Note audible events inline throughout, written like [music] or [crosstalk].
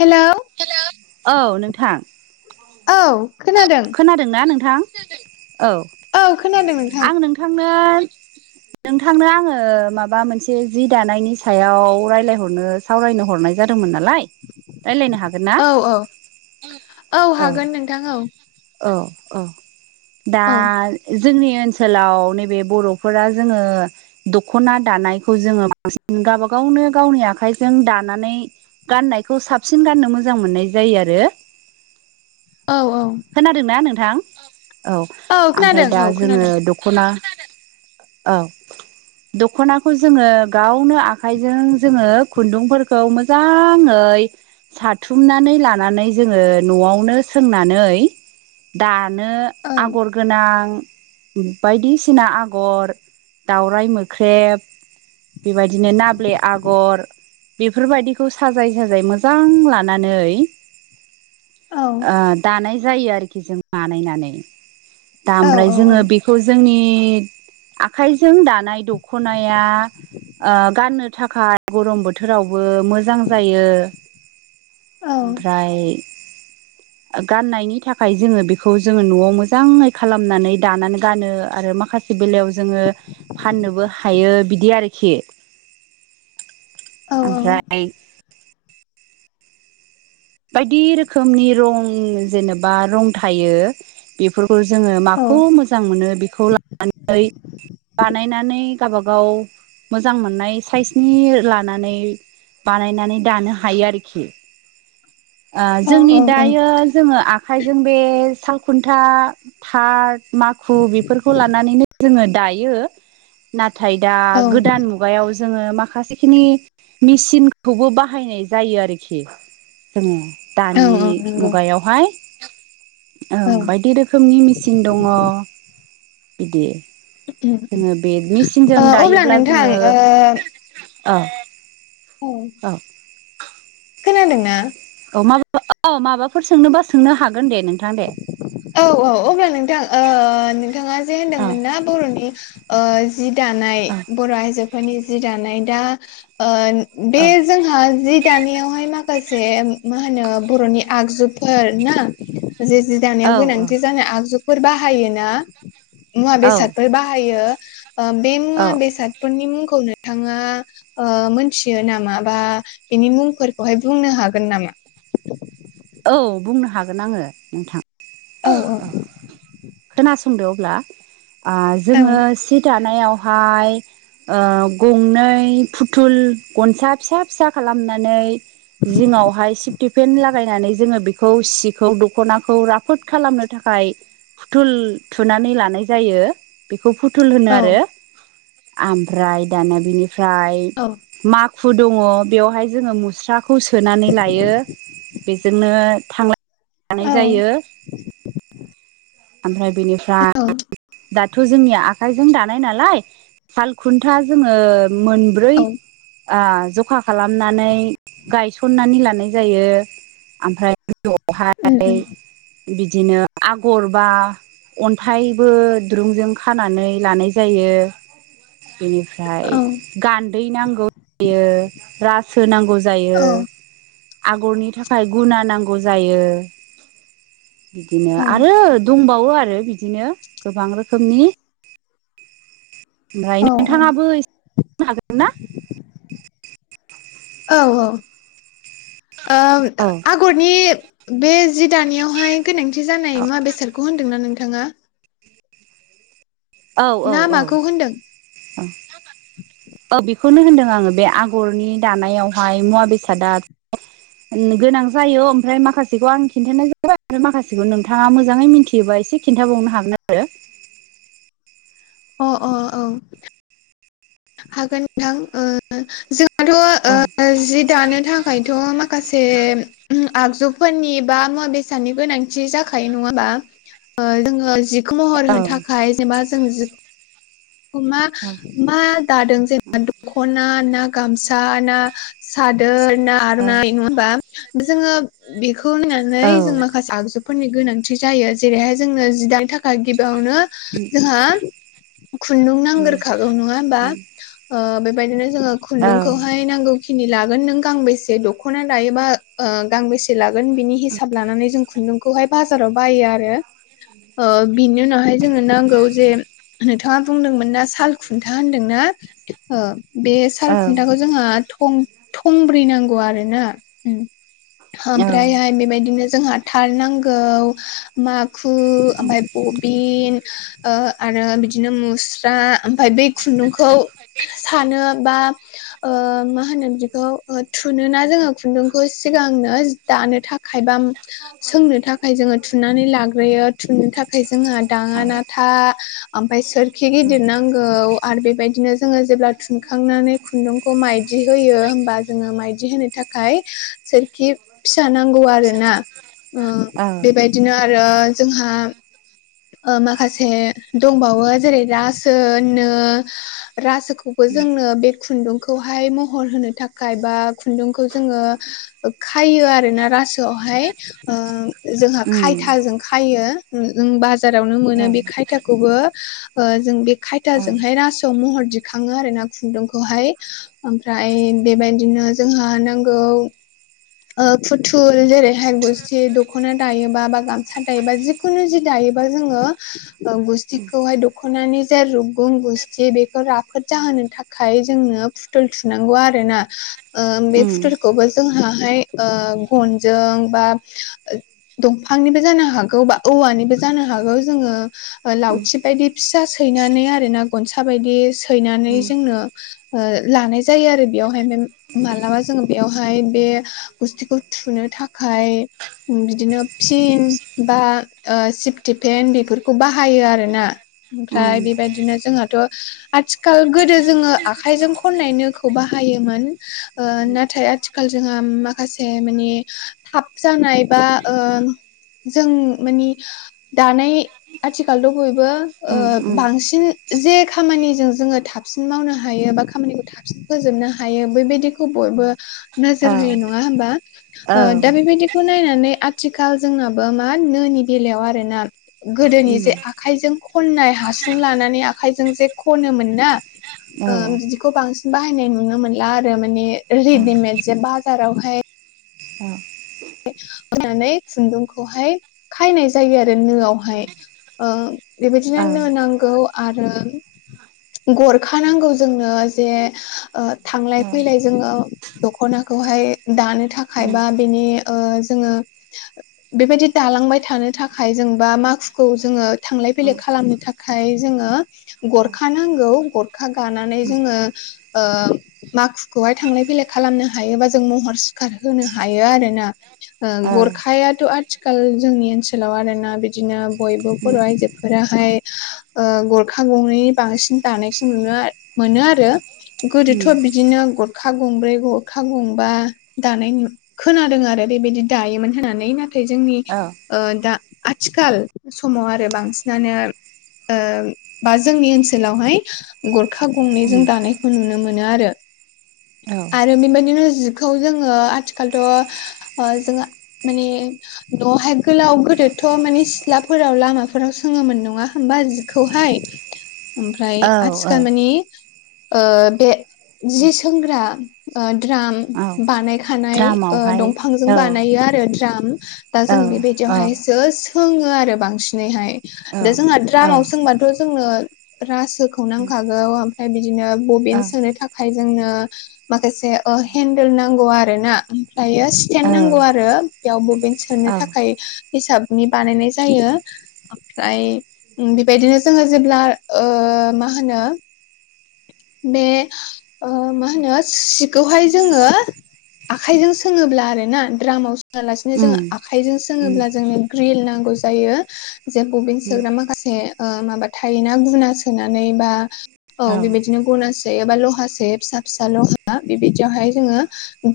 Hello हेल' औ नोंथां। औ। खोनादों खोनादोंना नोंथां औ औ खोनादों नोंथां आं नोंथांनो नोंथांनो आङो माबा मोनसे जि दानायनि सायाव रायलायहरनो सावरायनो हरनाय जा मोन नालाय रायलायनो हागोन ना औ औ औ। हागोन नोंथां औ औ औ दा औ जोंनि ओनसोलाव नैबे बर'फोरा जोङो दख'ना दानायखौ जोङो बांसिन गावबा गावनो गावनि आखाइजों दानानै गाननायखौ साबसिन गाननो मोजां मोननाय जायो आरो। औ औ खोनादोंना नोंथां औ आमफ्राय खोनादों दा औ जोङो खोनादों दख'ना औ। दखनाखौ जोङो गावनो आखाइजों जोङो खुन्दुंफोरखौ मोजाङ यै साथुमनानै लानानै जोङो न'आवनो सोंनानै दानो औ आगर गोनां बायदिसिना आगर दावराइ मोख्रेब बेबायदिनो नाब्ले आगर बेफोरबायदिखौ साजाय साजाय मोजां लानानै औ ओ दानाय जायो आरोखि जों बानायनानै। दा औ ओमफ्राय औ जोङो बिखौ जोंनि आखाइजों दानाय दख'नाया ओ गाननो थाखाय गरम बोथोरावबो मोजां जायो। औ ओमफ्राय गाननायनि थाखाय जोङो बिखौ जोङो न'आव मोजाङै खालामनानै दानानै गानो आरो माखासे बेलायाव जोङो फाननोबो हायो बिदि आरोखि। औ ओमफ्राय। बायदि रोखोमनि रं जेनेबा रं थायो बिफोर फोर जोङो माखौ मोजां मोनो बेखौ लानानै बानायनानै गावबागाव मोजां मोननाय साइसनि लानानै बानायनानै दानो हायो आरोखि। ओ जोंनि दायो जोङो आखाइजों बे सालखुन्था थार माखु बिफोरखौ लानानैनो जोङो दायो ना थाय दा औ औ गोदान मुगायाव जोङो माखासेखिनि मिसिनखौबो बाहायनाय जायो आरोखि जोङो औ दानि औ नंगौ मुगायावहाय औ बायदि रोखोमनि मिसिन दङ बिदि जोंङो बे मेसिनजों अब्ला दायोब्ला नोंथां जोंङो। औ ओ औ। खोनादोंना। औ माबा औ माबाफोर सोंनोबा सोंनो हागोन दे नोंथां दे। औ औ अब्ला नोंथां ओ नोंथाङा जे औ होनदोंमोन ना बर'नि। जि दानाय औ बर आइजोफोरनि जि दानाय दा। बे औ जोंहा जि दानायावहाय माखासे। जे मा होनो बर'नि आगजुफोर ना जे। औ जानायाव गोनांथि जानाय आगजुफोर बाहायो ना मुवा औ बेसादफोर बाहायो। बे औ मुङा बेसादफोरनि मुं। नोंथाङा ओ मोनथियो नामा बा बिनि मुंफोरखौहाय बुंनो हागोन नामा? [unintelligible] [inaudible] औ बुंनो हागोन आंङो नोंथां औ खोनासं संदों अब्ला औ जोंङो सि दानायाव फाय ओ गंनै फुथुल गनसा फिसा फिसा खालामनानै जिंआवहाय सिथिफेन लागायनानै जोंङो बेखौ सिखौ दखनाखौ राफोद खालामनो थाखाय फुथुल थुनानै लानाय जायो बे खौ फुथुल होनो औ आरो आमफ्राय दाना बेनिफ्राय औ माखु माखु दङ बेयावहाय जोंङो मुस्राखौ सोनानै लायो बेजोंनो दानाय जायो औ ओमफ्राय बेनिफ्राय दाथ जोंनि आखाइजों दानाय नालाय सालखुन्था जोंङो मोनब्रै औ ओ जखा खालामनानै गायसननानै लानाय जायो आमफ्राय उम गोजौआवहाय उम बिदिनो आगर बा अन्थाइ बो दुरुंजों खानानै लानाय जायो। बेनिफ्राय औ गान्दै नांगौ जायो रासो नांगौ जायो। औ आगरनि थाखाय गुना नांगौ जायो। बिदिनो औ आरो दंबावो आरो बिदिनो गोबां रोखोमनि ओमफ्राय औ नोंथांङाबो एसेनो हागोन ना औ औ ओ औ आगरनि बे जि दानायावहाय गोनांथि जानाय मुवा बेसादखौ होनदोंना नोंथाङा? औ औ ना औ माखौ होनदों? औ बेखौनो होनदों आंङो बे आगरनि दानायाव हाय मुवा बेसादा गोनां जायो ओमफ्राय माखासेखौ आं खिन्थानाय जाबाय माखासेखौ नोंथाङा मोजाङै मिथियोबा एसे खिन्थाबावनो हागोन आरो अ अ औ हागोन नोंथां ओ जों दाथ औ ओ जि दानो थाखायथ माखासे आगजुफोरनि बा मुवा बेसादनि गोनांथि जाखायो नङा होमबा ओ जोंङो जिखौ महर औ होनो थाखाय जेनेबा जों मा मा दादों जेनबा दखना ना गामसा ना सादोर ना औ आरनाइ नङा होमबा जोंङो खौ औ नायनानै जों माखासे आगजुफोरनि गोनांथि जायो जेरैहाय जोंनो जिदानो थाखा गिबियाव यावनो जोंहा खुन्दुं नांगोरखागौ नङा होनबा ओ बेबायदिनो जोंङो औ खुन्दुंखौहाय नांगौखिनि लागोन नों गांबेसे दखना दायोबा गांबेसे लागोन बिनि हिसाब लानानै जों खुन्दुंखौहाय बाजाराव बायो आरो ओ बिनि उनावहाय जोंनो नांगौ जे नोंथांङा बुंदोंमोन ना साल खुन्था होनदोंना ओ बे सालखुन्थाखौ जोंहा थं थंब्रै नांगौ आरो ना उम ओमफ्रायहाय बेबायदिनो जोंहा थार नांगौ माग खु आमफ्राय बबिन‌ ओ आरो बिदि बिदिनो मुस्रा ओमफ्राय बे खुन्दुंखौ सानो बा ओ मा मा होनो बिखौ ओ थुुनोना जोङो खुन्दुंखौ सिगांनो दानो थाखाय खायबा सोंनो थाखाय जोङो थुनानै लाग्रोयो थुननो थाखाय जोंहा औ दाङा ना था आ ओमफ्राय सोरखि गिदिर नांगौ आरो बेबायदिनो जोङो जेब्ला थुनखांनानै खुन्दुंखौ माइदि दि होयो होमबा जोङो माइदि होनो थाखाय सोरखि फिसा नांगौ आरो ना ओ बेबायदिनो आरो जोंहा ओ माखासे दंबावो जेरै रासो नो रासोखौबो जोंनो बे खुन्दुं खौहाय महर होनो थाखाय बा खुन्दुंखौ जोङो खायो आरोना रासोआवहाय ओ जोंहा खायथाजों खायो बा जो बारावनो औ मोनो औ बे खायथाखौबो ओ जों बे खायथाजोंहाय रासोआव महर दिखाङो आरो ना खुन्दुंखौहाय ओमफ्राय बेबायदिनो जोंहा नांगौ ओ फुथुल जेरैहाय गुस्थि दख'ना दायोबा बा गामसा दायोबा जिखुनु जि दायो रोंबा जोंङो ओ गुस्थिखौहाय दख'नानि जा‌ रुगुं गुस्थि बेखौ राफोद जाहो होनो थाखाय जोंनो फुथुल थुनांगौ आरोना बे ओ फुथुलखौबो जोंहाहाय ओ गनजों बा दंफांनिबो जानो हागौ बा औवानिबो जानो हागौ जोङो लावथि बायदि फिसा सै सैनानै आरो ना गनसा बायदि सैनानै जोंनो ओ‌ लानाय जायो आरो बेयावहाय मालाबा जोङो बेयावहाय बे गुस्थिखौ थुनो थाखाय बिदिनो पिन बा सिफटिपेन बेफोरखौ बाहायो आरोना ओमफ्राय बेबायदिनो जोंहाथ' आथिखाल गोदो जोङो आखाइजों खननाय नोखौ बाहाय हायोमोन ओ‌ नाथाय आथिखाल जोंहा मा माखासे मानि थाब जानाय बा ओ जों मानि दानाय आथिखालथ' बय बो ओ‌ बांसिन जे खामानिजों जोङो थाबसिन मावनो हायो बा खामानिखौ थाबसिन फोजोबनो हायो बेबायदिखौ बयबो नोजोर होयो नङा होमबा ओ दा बेबायदिखौ नायनानै आथिखाल जोंनाबो मा नोनि बेलायाव आरोना गोदोनि जे आखायजों खननाय हासुं लानानै आखाइजों जे खनोमोन ना ओ बिदिखौ बांसिन बाहायनाय नुनो मोनला आरो माने रेडिमेद जे बा जारावहाय होनानै खुन्दुंखौहाय खायनाय जायो आरो नोआवहाय ओ बेबायदिनो नो‌ नांगौ आरो गरखानांगौ जोंनो जे थांलाय फैलाय जोङो दख'नाखौ खौहाय दानो थाखाय बा बेनि ओ‌ जोङो बेबायदि दालांबाय थानो थाखाय जों बा माकुखौ जोङो थां लाय फैलाय खालामनो थाखाय जोङो गरखा नांगौ गरखा गानानै जोङो ओ माखुखौहाय थांलाय फैलाय खालामनो हायोबा जों महर सिखार होनो हायो आरो ना। ओ गरखायाथ' आथिखाल जोंनि ओनसोलाव आरोना बिदिनो बयबो बर' आइजोफोरा हाय ओ गरखा गंनै बांसिन दानायखौ नुनो मोनो आरो गोदोथ' बिदिनो गरखा गंब्रै गरखा गंबा दानाय खोनादों आरो बेबायदि दायोमोन होननानै नाथाय जोंनि ओ दा आथिखाल समाव आरो बांसिनानो ओम बा जोंनि ओनसोलावहाय ग' खा गंनैजों दानायखौ नुनो मोनो आरो आरो बेबायदिनो जिखौ जों आथिखालथ' जों माने दहाइ गोलाव थोथ' माने सिथ्लाफोराव लामाफोराव सोङोमोन नङा होमबा जिखौहाय। ओमफ्राय आथिखाल मानि ओ बे जि सोंग्रा द्राम बानाय थानाय द्रामावहाय दंफांजों औ बानायो आरो द्राम दा औ जों औ बेबायदियावहाय सो सोङो आरो बांसिनैहाय औ दा जोंहा द्रामाव सोंबाथ' जोंनो राज होखौ नांखागौ ओमफ्राय बिदिनो बबेन सोनो थाखाय जोंनो ओ माखासे हन्देल नांगौ आरोना दायो औ स्टेेनड नांगौ आरो बेयाव ममेन्ट सोनो औ थाखाय हिसाबनि बानायनाय जायो ओमफ्राय बेबायदिनो जोङो जेब्ला ओ माहोनो बे ओ मा होनो सिखौहाय जोङो आखाइजों सोङोब्ला आरो ना द्रामाव सोङा लासेनो जोङो उम आखाइजों उम सोङोब्ला जोंनो ग्रिल नांगौ जायो जे बबिन सोग्रा माखासे माबा थायोना गुना सोनानै बा औ बेबायदिनो गना सो एबा लहा सो फिसा फिसा लहा बेबायदियावहाय जोङो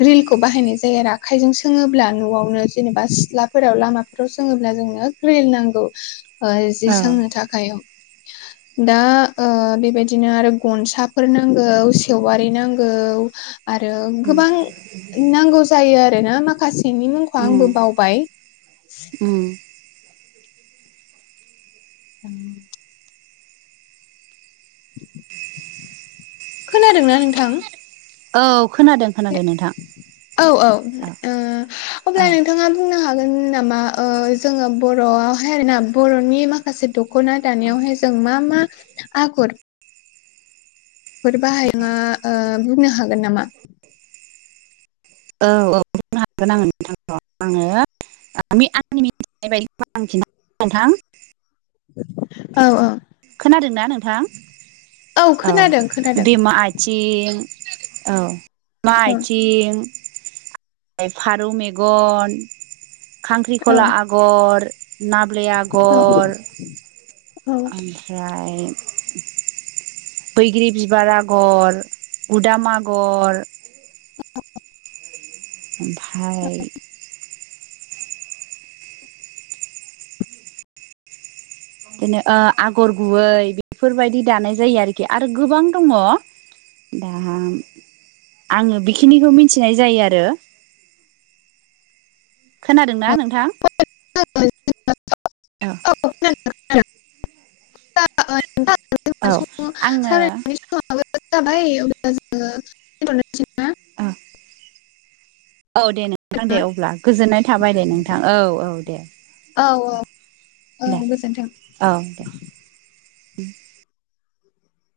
ग्रिलखौ बाहायनाय जायो आरो आखाइजों सोङोब्ला न'आवनो जेनेबा सिथ्लाफोराव लामाफोराव सोङोब्ला जोंनो ग्रि फिन्नांगौ ओ जि सोंनो थाखाय दा बेबादि बिदिनो आरो गनसाफोर नांगौ सेवारि नांगौ आरो उम गोबां। नांगौ जायो आरो ना माखासेनि मुंखौ आंबो बावबाय। ओम [unintelligible] [inaudible] [unintelligible] [inaudible] खोनादोंना नोंथां? औ खोनादों खोनादों नोंथां औ औ ओ औ अब्ला औ नोंथाङा बुंनो हागोन नामा ओ जोङो बर'आवहाय आरोना बर'नि माखासे दख'ना दानायाव बेवहाइ जों म मा आगर फोर बाहाया बुंनो हागोन नामा औ बुंनो हागोन आं नोंथां आङो आंनि मिथिनाय बायदि आं खिन्थ नोंथां औ औ खोनादोंना नोंथां? औ खोनादों खोनादों दैमा आथिं औ मा औ आथिं फारौ मेगन खांख्रिखला औ आगर नाबले आगर औ ओमफ्राय बैग्रि बिबार आगर उदाम आगर औ ओमफ्राय बिदिनो आगर गुबै बेफोरबायदि दानाय जायो आरोखि आरो गोबां दङ' दा आङो बेखिनिखौ मिथिनाय जायो आरो। खोनादोंना नोंथां [unintelligible] औ [inaudible] [unintelligible] [inaudible] औ [unintelligible] आङो [inaudible] [unintelligible] [inaudible] अ' औ दे नोंथां दे ना अब्ला गोजोननाय थाबाय दे नोंथां औ औ दे। औ औ औ दे गोजोन्थों औ दे।